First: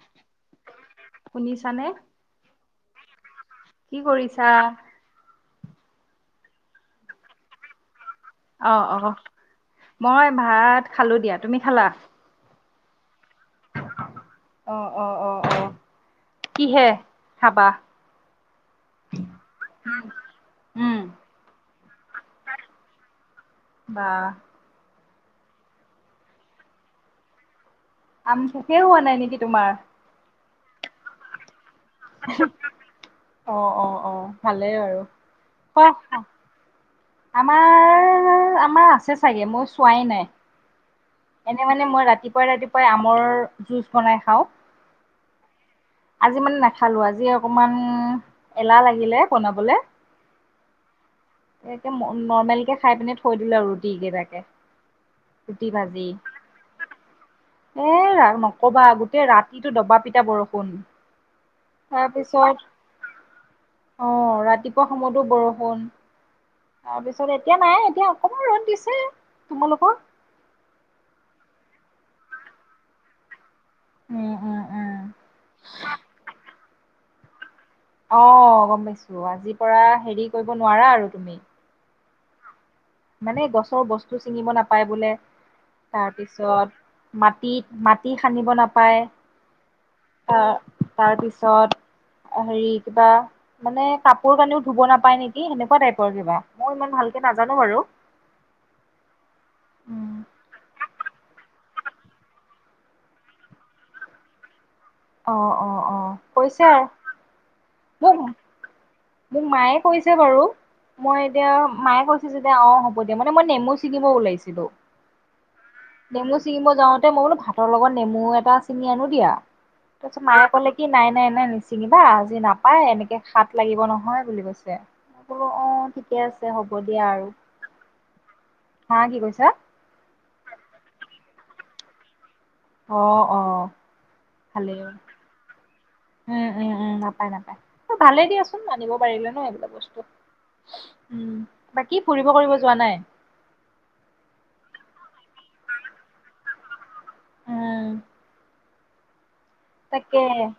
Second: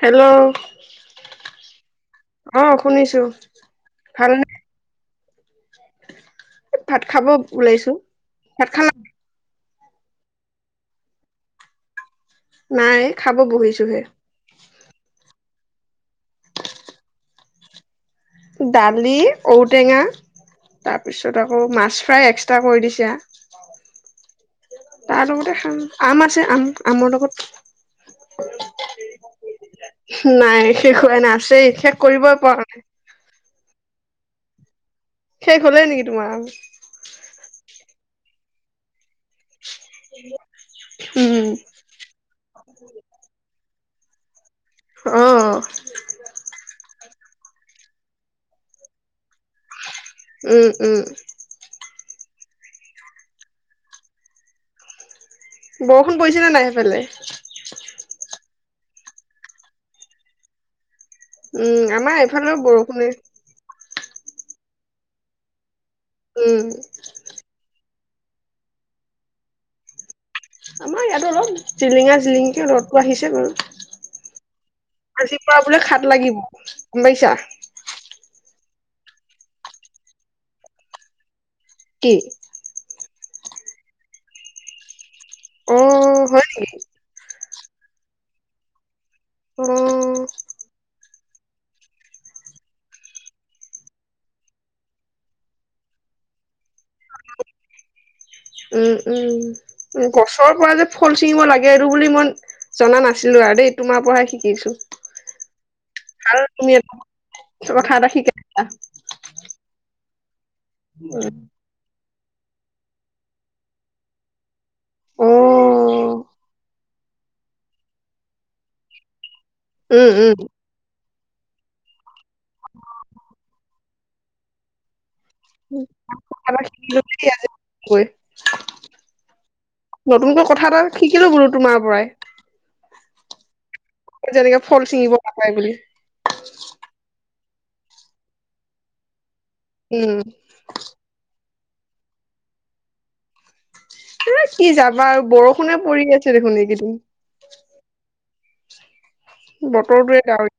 Hello শুনিছানে আহ। শুনিছোঁ। কি কৰিছা? ভাত খাব ওলাইছো। ভাত আহ, খালা অ'। মই ভাত খালো দিয়া। তুমি খালা? নাই, খাব বহিছোহে। অ' অ' অ' অ' কি'হে খাবা? দালি, ঔটেঙা, উম তাৰপিছত আকৌ মাছ। ফ্ৰাই এক্সট্ৰা কৰি দিছে। বা। তাৰ লগতে খাম আম আছে, আম আমৰ লগত আম শেষে হোৱা নাই নেকি তোমাৰ? সেই শেষ হোৱা নাই আছেই, শেষ কৰিবই পৰা নাই অ', অ'। অ', ভালেই আৰু। শেষ হ'লেই নেকি তোমাৰ আম? এ আমাৰ আছে চাগে মই চ চোৱাই নাই। উম এনে মানে মই ৰাতিপুৱাই, ৰাতিপুৱাই আমৰ জুছ বনাই খাওঁ। অ আজি মানে নাখালোঁ, আজি অকমান এলাহ লাগিলে বনাবলে। উম, উম। এতিয়া ম নৰ্মেল কে খাই পিনে থৈ দিলোঁ আৰু ৰুটি কেইটাকে। ভাজি বৰষুণ পৰিছেনে নাই সেইফালে? ক'বা গোটেই ৰাতিটো দবা পিটা বৰষুণ উম আমাৰ এইফালে বৰষুণে অঁ ৰাতিপুৱা সময়তো বৰষুণ। উম তাৰপিছত এতিয়া নাই। এতিয়া অকমান ৰদ দিছে তোমালোকৰ? আমাৰ ইয়াতো অলপ জিলিঙা জিলিঙিকে ৰ'দটো আহিছে বাৰু। উম উম উম আজিপুৱা বোলে হাত লাগিব। গম পাইছা? আহ গম পাইছো আজিৰ পৰা হেৰি কৰিব নোৱাৰা আৰু তুমি? কি? মানে গছৰ বস্তু ছিঙিব নাপায় বোলে। অ হয় তাৰপিছত মাত মাটিত মাটি সানিব নাপায়। অ অহ ', তাৰ পিছত হেৰি কিবা মানে কাপোৰ কানিও ধুব নাপায় নেকি সেনেকুৱা টাইপৰ কিবা মই ইমান ভালকে নাজানো বাৰু। উম - উম। উম, গছৰ পৰা যে ফল চিঙিব লাগে আৰু বুলি মই জনা নাছিলো আৰু দেই তোমাৰ পৰাহে শিকিছো। অঁ অঁ অঁ ভাল কৈছে তুমি এটা কথা এটা মোক শিকাইচা। মোক মায়ে কৈছে বাৰু। মই এতিয়া মায়ে কৈছো। সি যদি আও হ'ব দিয়া মানে মই নেমু ছিঙিব ওলাইছিলো অ নেমু ছিঙিম যাওতে মই বোলো ভাতৰ লগত নেমু এটা ছিঙি আনো দিয়া। উম তাৰপিছত উম মায়ে ক'লে কি নাই - নাই - নাই মায় নিছিঙিবা। নাপায় এনেকে হাত লাগিব। নহয় বুলি কৈছে। মই বোলো এ অঁ ঠিকে শ আছে হ'ব দিয়া আৰু হা কি কৈছা নতুনকৈ কথা এটা শিকিলো বলো। [unintelligible] তোমাৰ পৰাই। অ - অ যেনেকে ভালেই ফল আৰু ছিঙিব নাপায় বুলি উম - উম - উম নাপায় - নাপায়। ত ভালে দিয়াচোন মানিব পাৰিলে নয় উম। বাকি ফুৰিব কৰিব যোৱা নাই? এ কি যাবা আৰু বৰষুণে পৰি আছে দেখোন এইকেইদিন। উম। বতৰটোৱে ডাৱৰী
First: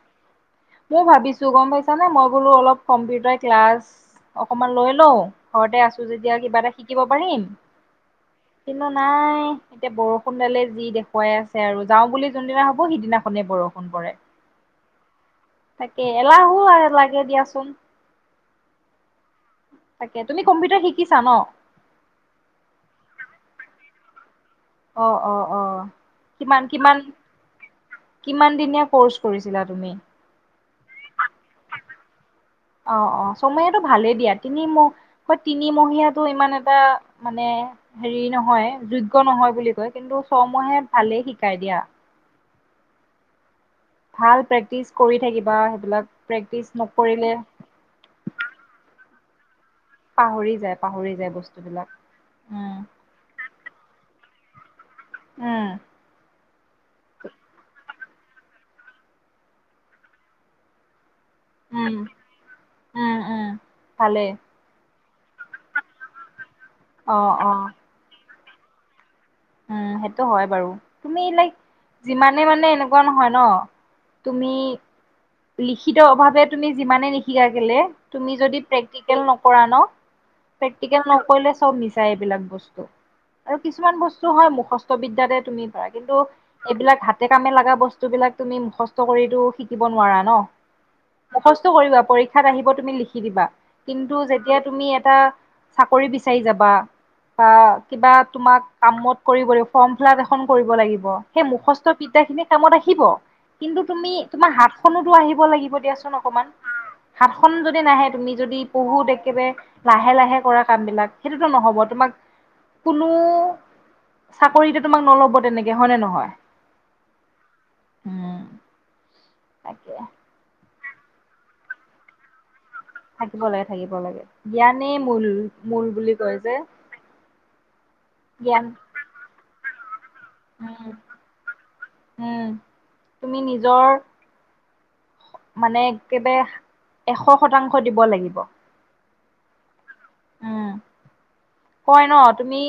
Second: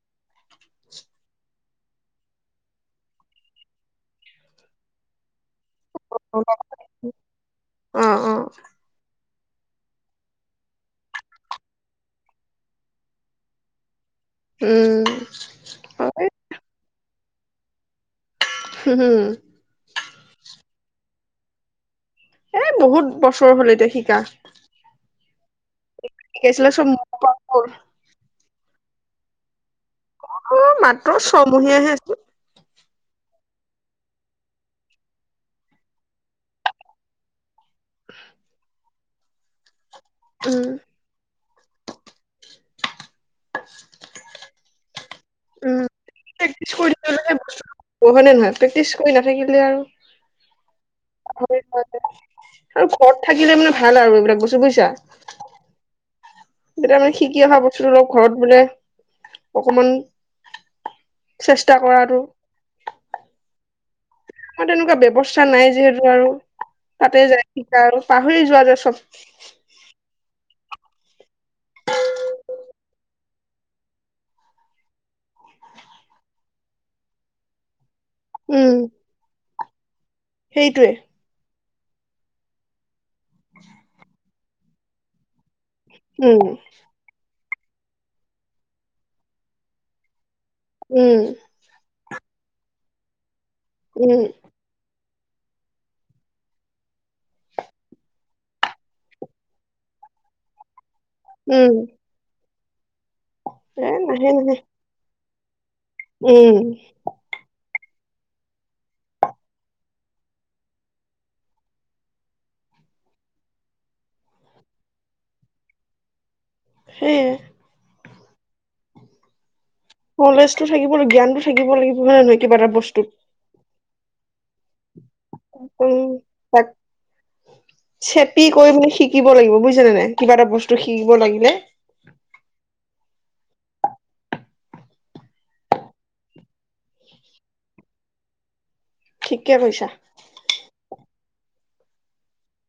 মও ভাবিছো গম পাইছা নে মই বোলো অলপ কম্পিউটাৰ ক্লাছ অকমান লৈ লও। ঘৰতে আছো যেতিয়া অলপ কিবা এটা শিকিব পাৰিম। অ অ কিন্তু নাই এতিয়া বৰষুণ দালে যি দেখুৱাই আছে আৰু যাও বুলি যোনদিনা ভাবো সিদিনাখনে বৰষু। ফোন কৰে। উম তাকে হয় এলাহো আহে লাগ গে দিয়াচোন। তাকে তুমি কম্পিউটাৰ শিক কিছো ন? এ বহুত বছৰ হ'ল এতিয়া শিকা। অ', অ', অ', কিমান শিকাইছিলে চব কিমান মোৰ পৰা গ'ল কিমান দিনীয়া কৰ্চ কৰিছিলা তুমি? অ' মাত্ৰ ছমহীয়াহে আছিলে। অৱ অৱ চহমহিয়াটো ভালেই দিয়া তিনিমহ তিনিমীয়াটো ইমান এটা মানে হেৰি নহয় যুদ [unintelligible] নহয় বুলি কয়। কিন্তু উম, চমহীয়া ভালেই শিকাই দিয়া। [unintelligible] ভাল প্ৰেকটিছ কৰি থাকিবা উম। সেইবিলাক প্ৰেক্টিচ কৰি নকৰিলে থাকিলেহে বস্তু হয় নে নহয় প্ৰেক্টিচ কৰি নাথাকিলে আৰু পাহৰি যায় পাহৰি যায় যোৱা যায়। বস্তুবিলাক, আৰু ঘৰত থাকিলে মানে উম। ভাল আৰু এইবিলাক বস্তু বুজছা? উম। যেতিয়া মানে শিকি অহা বস্তুটো ঘৰত বোলে অকমান চেষ্টা উম, উম উম। ভালেই মোৰ তেনেকুৱা বেব ৱস্থা নাই যিহেতু আৰু। অ তাতে যায় অ শিকা আৰু তাত পাহৰি যোৱা যে চব। উম, সেইটো হয় বাৰু তুমি লাইক যিমানে মানে এনেকুৱা নহয় ন তুমি লিখিত অভাৱে তুমি যিমানে লিখি দিয়া কেলে। তুমি যদি উম, প্ৰেক্টিকেল ন। পৰা ন। সেইটোৱে প্ৰেক্টিকেল নকৰিলে। চব মিছাই এইবিলাক বস্তু। আৰু কিছুমান বস্তু। হয় মুখস্ত বিদ্যাতেই। তুমি পাৰা কিন্তু উম, এইবিলাক হাতে। কামে লগা বস্তু বিলাক তুমি মুখস্থ কৰিতো শিকিব নোৱাৰা ন। উম, মুখস্থ কৰিবা পৰীক্ষা। পৰীক্ষাত আহিব তুমি লিখি দিবা। কিন্তু উম, যেতিয়া তুমি। এটা চাকৰি বিচাৰি যাবা বা কিবা তোমাক কামত কৰিব লাগিব ফৰ্ম ফিল আপ এখন কৰিব লাগিব। সেই উম। মুখস্থ বিদ্যা খিনি [unintelligible] খিব, কিন্তু এ তুমি, নাহে তোমাৰ নাহে হাতখনতো আহি ব লাগিব। দিয়াচোন অকমান, উম, হাতখন যদ তে নাহে তুমি যদি বহুত একেবাৰে লাহে-লাহে কৰা কাম বিলাক, সেইটোতো নহ'ব, তোমাক কোনো চাকৰিটো তোমাক নল'ব তেনেকে, হয় নে নহয়? সেইয়াই। উম। তাকে। নলেজটো থাকিব লা, জ্ঞানটো থাকিব লাগিব হয় নে নহয় কিবা এটা বস্ত থাকিব লাগে, থাকিব লাগে। জ্ঞানে উম, তাক চেপি জ্ঞান কৰি বুলি শিকিব লাগিব বুজিচে নে নাই? কিবা এটা বস্তু উম শিকিব লাগিলে উম তুমি নিজৰ মানে একেবাৰে এশ শতাংশ দিব লাগিব। ঠিকে কৈছা। উম। কয় ন তুমি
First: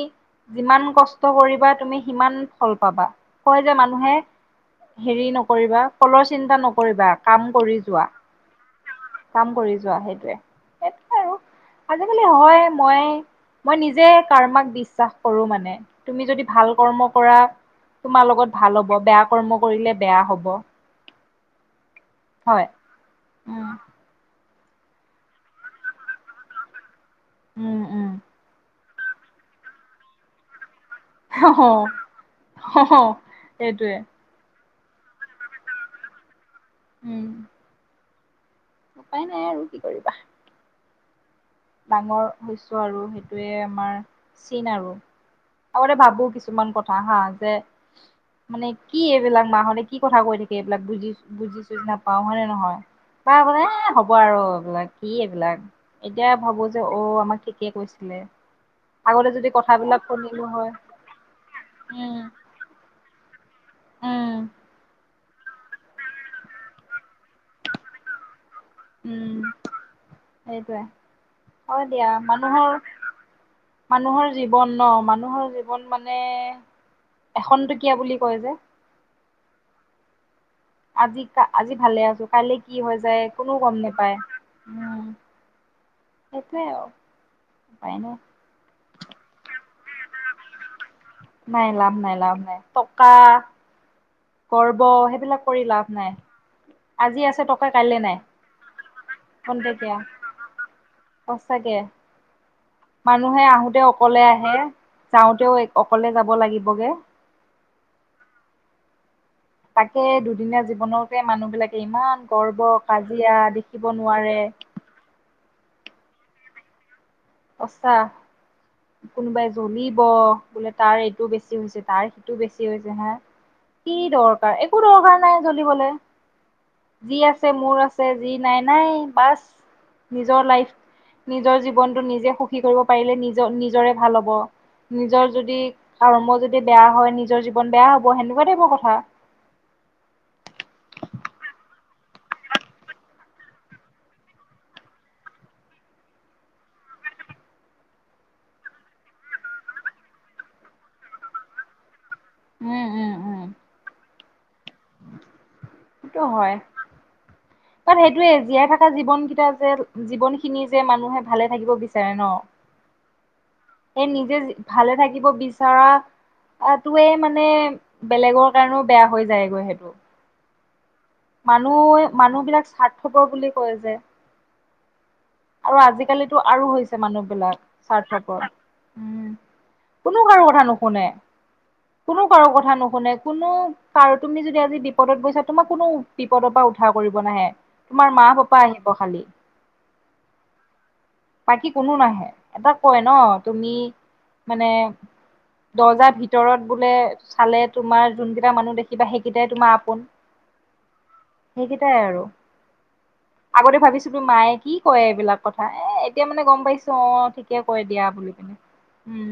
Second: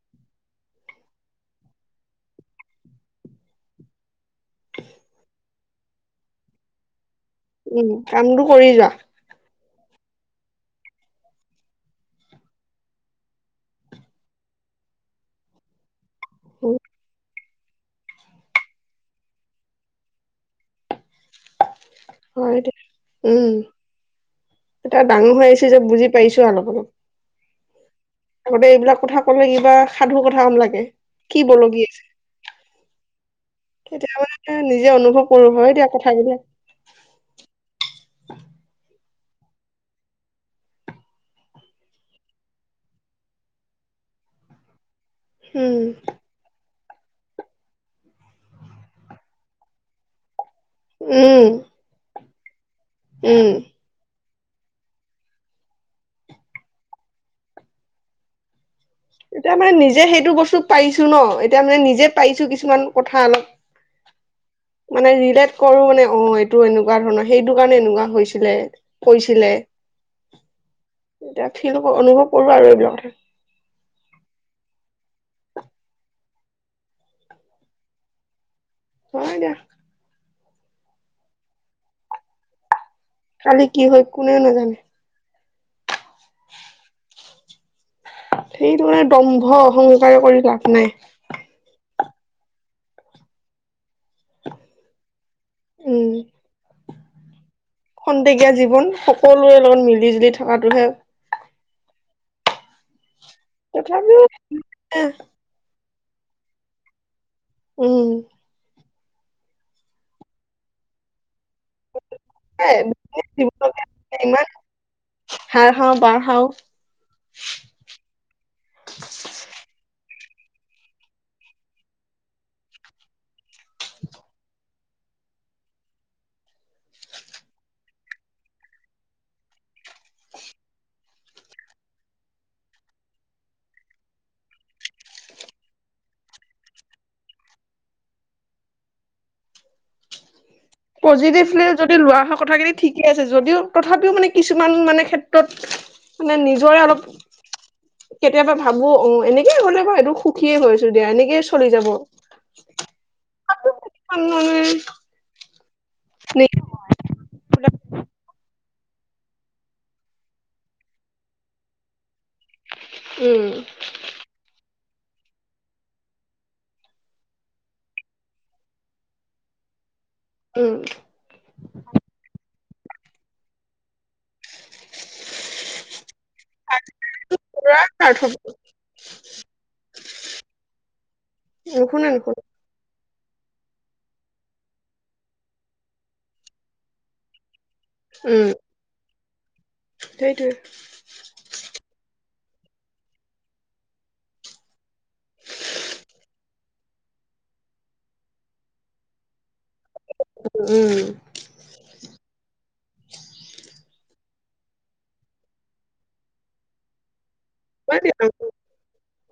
যিমান কষ্ট কৰিবা তুমি সিমান ফল পাবা। কয় যে মানুহে হেৰি নকৰিবা ফলৰ চিন্তা নকৰিবা। কাম কৰি উম, যোৱা কামটো কৰি যোৱা। কাম কৰি যোৱা সেইটোৱে, সেইটোৱে আৰু আজিকালি হয় মই মই নিজে কাৰ্মাক বিশ্বাস কৰো মানে। তুমি যদি উ ভাল কৰ্ম কৰা তোমাৰ লগত ভাল হ'ব, বেয়া কৰ্ম কৰিলে বেয়া হ'ব। হয় হয়দে, উম। এতিয়া ডাঙৰ হৈ আহিছো যে বুজি পাইছো অলপ উম উম অলপ। আগতে এইবিলাক কথা কলে কিবা সাধু কথা আম লাগে। কি বলগী আছে তেতিয়া সেইটোৱে। মানে নিজে অনুভৱ কৰো, হয় দিয়া কথা বিলাক। উম। উ উপায় নাই আৰু কি কৰিবা? ডাঙৰ হৈছো আৰু সেইটোৱে আমাৰ চীন আৰু। উম আগতে ভাবো কিছুমান কথ কা হা যে, মানে কি এইবিলাক মাহঁতে কি কথা কৈ দি সেইবিলাক বুজি, উম বুজি-চুজি নাপা পাওঁ নে নহয়? পা উম ব নে হ'ব ব আৰু এইবিলাক কি এইবিলাক এতিয়া ভাবো যে অ' আমাক কেতিয়া কৈছিলে। আগতে যদি এতিয়া মানে কথাবিলাক নিজে সেইটো শুনিলো বস্তু হয় পাৰিছো ন' এতিয়া মানে নিজে উম পাইছো কিছুমান কথা অলপ। উম। মানে ৰিলেট কৰোঁ মানে অ' এইটো এনেকুৱা ধৰণৰ সেইটো কাৰণে এনেকুৱা হৈছিলে উম কৈছিলে, সেইটোৱে এতিয়া ফিল হয় দিয়া অনুভৱ কৰো মানুহৰ আৰু এইবিলাকতে। মানুহৰ জীৱন ন মানুহৰ জীৱন মানে এখনন্তকীয়া বুলি কয় যে। কথা হয় দিয়া। আজি কা আজি ভালে আছোঁ কাইলে কি হৈ যায় কোনোও কালি গম কি হয় নোপায় কোনেও নাজানে উ। সেইটোৱে আৰু, উপায় নাই। সেইটো মানে দম্ভ অহংকাৰে কৰি লাভ নাই। নাই লাভ নাই লাভ নাই টকা গৰ্ব সেইবিলাক কৰি লাভ নাই। উম আজি আছে ত খন্তেকীয়া জীৱন সকলোৰে লগত খন্তেকীয়া মিলি জুলি থকাটোহে। সঁচাকে মানুহে আহোতে অকলে তথাপিও আহে এ যাওঁতেও এক অকলে যাব লাগিবগে। উম। তাকে দুদিনীয়া জীৱনতে মানুহ বিলাক ইমান গৰ্ব কাজিয়া দেখিব নোৱাৰে। ইমান হাৰ হাও বাৰ হাও। অচা কোনোবাই জ্বলিব বোলে তাৰ এইটো বেছি হৈছে তাৰ সিটো বেছি হৈছে হা কি দৰকাৰ একো দৰকাৰ নাই জ্বলিবলে যি আছে মোৰ আছে যি নাই নাই বাচ নিজৰ লাইফ নিজৰ জীৱন টো নিজে সুখী কৰিব পাৰিলে নিজৰ নিজৰে ভাল হব, নিজৰ যদি কৰ্ম যদি বেয়া হয় নিজৰ জীৱন বেয়া হ'ব সেনেকুৱাতে টাইপৰ কথা। পজিটিভলি যদি লোৱা হয় কথাখিনি ঠিকেই আছে যদিও তথাপিও মানে কিছুমান মানে ক্ষেত্ৰত মানে নিজৰে অলপ কেতিয়াবা ভাবো অ' এনেকেই হলে ম সটো সুখীয়ে হৈ আছো দিয়া এনেকেই চলি যাব। উম উম উম [unintelligible] সেইটো হয়, তাত সেইটোয়ে জীয়াই থাক থা জীৱন কেইটা যে জীৱন খিনি যে মানুহে ভালে থাকিব বিচাৰে ন'। উম এই নিজে যি ভালে থাকিব বিচৰাটোৱে মানে বেলেগৰ কাৰণেও বেয়া হৈ যায়গৈ সেইটো। উম। মানুহ মানুহ বিলাক স্বাৰ্থপ বুলি কয় যে। আৰু আজিকালিতো আৰু হৈছে মানুহ বিলাক [unintelligible] স্বাৰ্থপৰ। কোনো কাৰো কথা নুশুনে। নুশুনে কোনো নুশুনে কাৰো কথা নুশুনে কোনো কাৰো তুমি যদি আজি বিপদত গৈছা তোমাক কোনো বিপদৰ পৰা উঠাৰ কৰিব নাহে। তোমাৰ মা উম পাপা আহিব খালি সেইটোৱে বাকী কোনো নাহে। এটা কয় ন তুমি মানে দৰ্জাৰ ভিতৰত বোলে চালে তোমাৰ যোনকেইটা মানুহ দেখিবা সেইকেইটাই। তোমাৰ আপোন উম সেইকেইটাই আৰু আগতে ভাবিছিলোঁ মায়ে কি কয় এইবিলাক কথা এ এতিয়া মানে গম পাইছো অ' কেয়া কৈ দিয়া বুলি পিনে উম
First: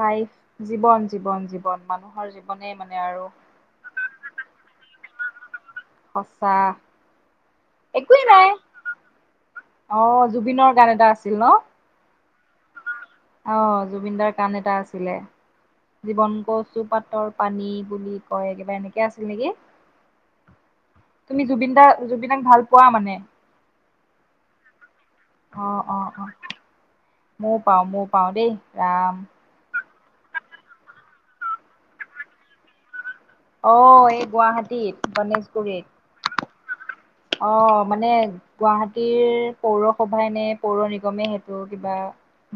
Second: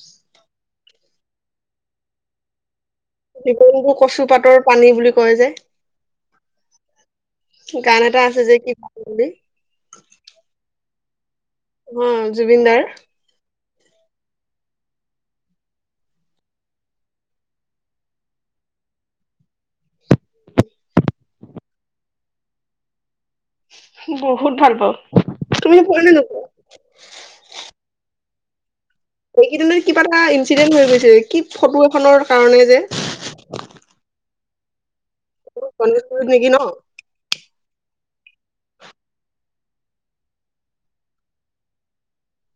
লাইফ জীৱন- জীৱন জীৱন মানুহৰ জীৱনে মানে আৰু জীৱন কচু পাতৰ পানী বুলি কয় কয় যে। সঁচা। গান একোৱে এটা আছে নাই যে কি ভাল বুলি অ' জুবিনৰ গান এটা আছে আছিল ন' অ' জুবিনদাৰ অ' জুবিন দাৰ গান এটা আছিলে জীৱন কচু পাতৰ পানী বুলি কয় কিবা এনেকে আছিল নেকি তুমি জুবিন দাৰ জুবিনাক ভাল পোৱা মানে বহুত ভাল পাওঁ। অ তুমি -অ পোৱা নে -অ নোপোৱা ময়ো পাওঁ মই পাওঁ দেই। ৰাম। এইকেইদিনত কিবা এটা ইনঞ্চিডেন্ট হৈ গৈছে কি ফটো এখনৰ কাৰণে যে। অ', এই গুৱাহাটীত। গণেশগুৰিত নেকি ন অ, মানে গুৱাহাটীৰ পৌৰ সভাই নে পৌৰ নিগমে সেইটো কিবা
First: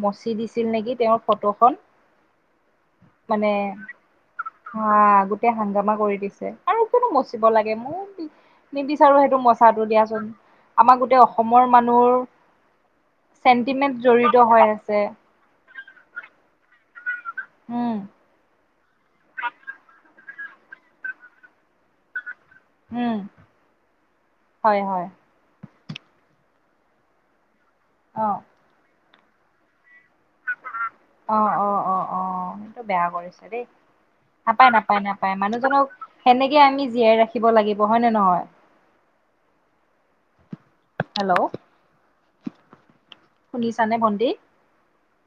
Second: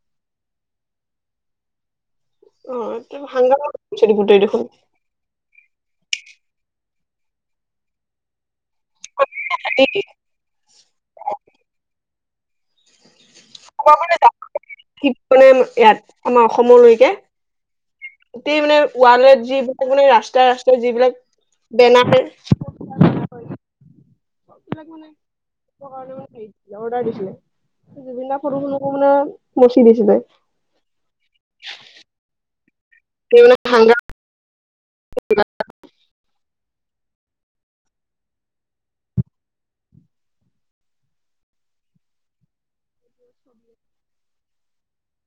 মচি দিছিল নেকি তেওঁৰ ফটোখন। অ মানে হাংগা দেপুট দেখোন। মা কৰি দিছে আৰু কিয়নো মচিব লাগে মোৰ নিবিচাৰো সেইটো এই মচাটো দিয়াচোন, আমাৰ গোটেই অসমৰ মানুহৰ চেণ্টিমেন্ট য জড়িত হৈ আছে কি মানে ইয়াত আমাৰ অসমলৈ কি? উম গোটেই মানে ৱাল যি মো ৰাস্ত ৰাস্তাৰ যিবিলাক বেনাৰ হম। এবিলাক মানে। [inaudible] জুবিন অ দা ফটো টো মচি দিছিল যে। অ -অ - অ -অ সেইটো বেয়া সি কৰিছে মানে দেই সাংঘা নাপায় নাপায় নাপায় মানুহজনক সেনেকে আমি জীয়াই ৰাখি শিকিব লাগিব হয় নে নহয়। হেল্ল'। [inaudible]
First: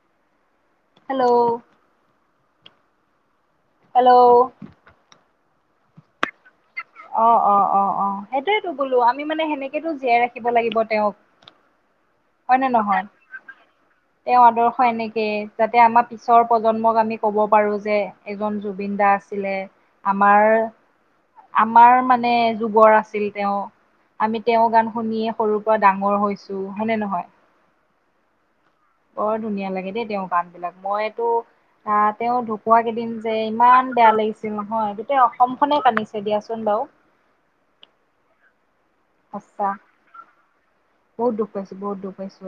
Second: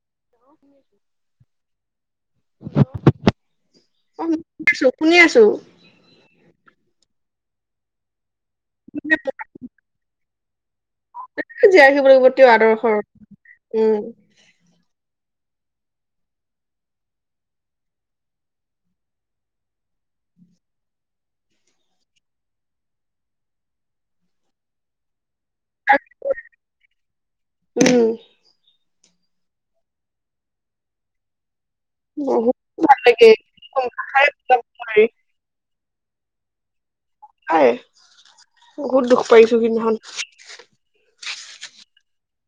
হেল্ল' হেল্ল' অ' অ' ম আছো শুনি আছো অ - অ -অ -অ সেইটয়ো বোলো আমি মানে সেনেকেতো জীয়াই ৰাখিব লাগিব তেওঁক জীয়াই ৰাখিব লাগিব তেওঁৰ হয় ন আদৰ্শৰ নহয়? উম তেওঁ আদৰ্শ এনেকে যাতে আমাৰ পিছৰ প্ৰজন্মক আমি ক'ব পাৰো যে এজন জুবিন দা আছিলে আমাৰ আমাৰ মানে যুগৰ আছিল তেওঁ আমি তেওঁ গান শুনিয়ে সৰুৰ পৰা ডাঙৰ হৈছো হয়নে নহয়? উম। বৰ ধুনীয়া লাগে দেই তেওঁ গান বিলাক মইতো আহ তেওঁ ঢুকুৱা বহুত ভাল কেইদিন লাগে যে ইমান বেয়া লাগিছিল নহয় গোটেই অসম খনে আ্নিছে দিয়াচোন বাৰু। হয়। বহুত দুখ পাইছু সঁচা কিন্তু বহুত দুখ পাইছোঁ বহুত দুখ পাইছোঁ।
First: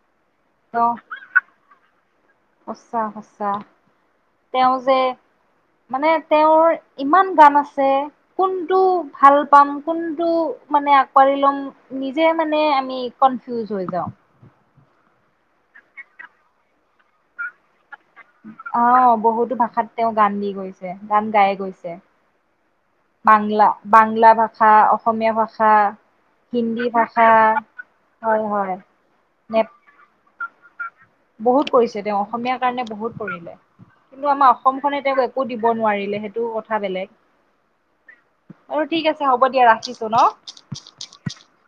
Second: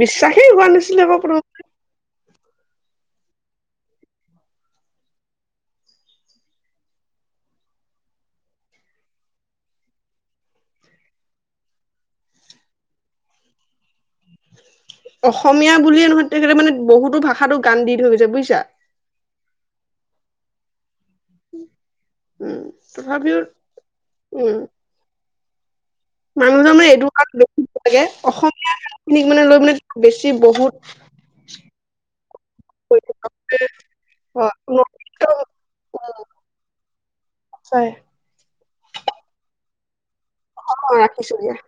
বিশ্বাসেই হোৱা নাছিলে ব সঁচা সঁচা তেওঁ যে মানে তেওঁৰ ইমান গান আছে কোনটো ভাল পাম কোনটো মানে আঁকোৱালি ল'ম নিজে মানে আমি কনফিউজ হৈ যাওঁ। অসমীয়া বুলিয়ে নহয় তেখেতে মানে বহুতো ভাষাতো গান দি থৈ গৈছে বুজিছা অ' বহুতো ভাল ভাষাত তেওঁ গান দি গৈছে গান গাই গৈছে। উম তথাপিও বাংলা বাংলা উম ভাষা, অসমীয়া ভাষা হা। মানুহজন মানে এইটো লৈ লাগে হয় অসমীয়া হয় গান খিনিক মানে লৈ নে মানে বেছি ব হুত বহুত কৰিছে তেওঁ, অসমীয়াৰ কাৰণে বহুত কৰিলে। কিন্তু আমাৰ অসমখনে তেওঁক একো দিব নোৱাৰিলে সেইটো কথা বেলেগ হয় আৰু। ঠিক আছে হ'ব দিয়া, ৰাখিছো। ন অ', ৰাখিছো দিয়া।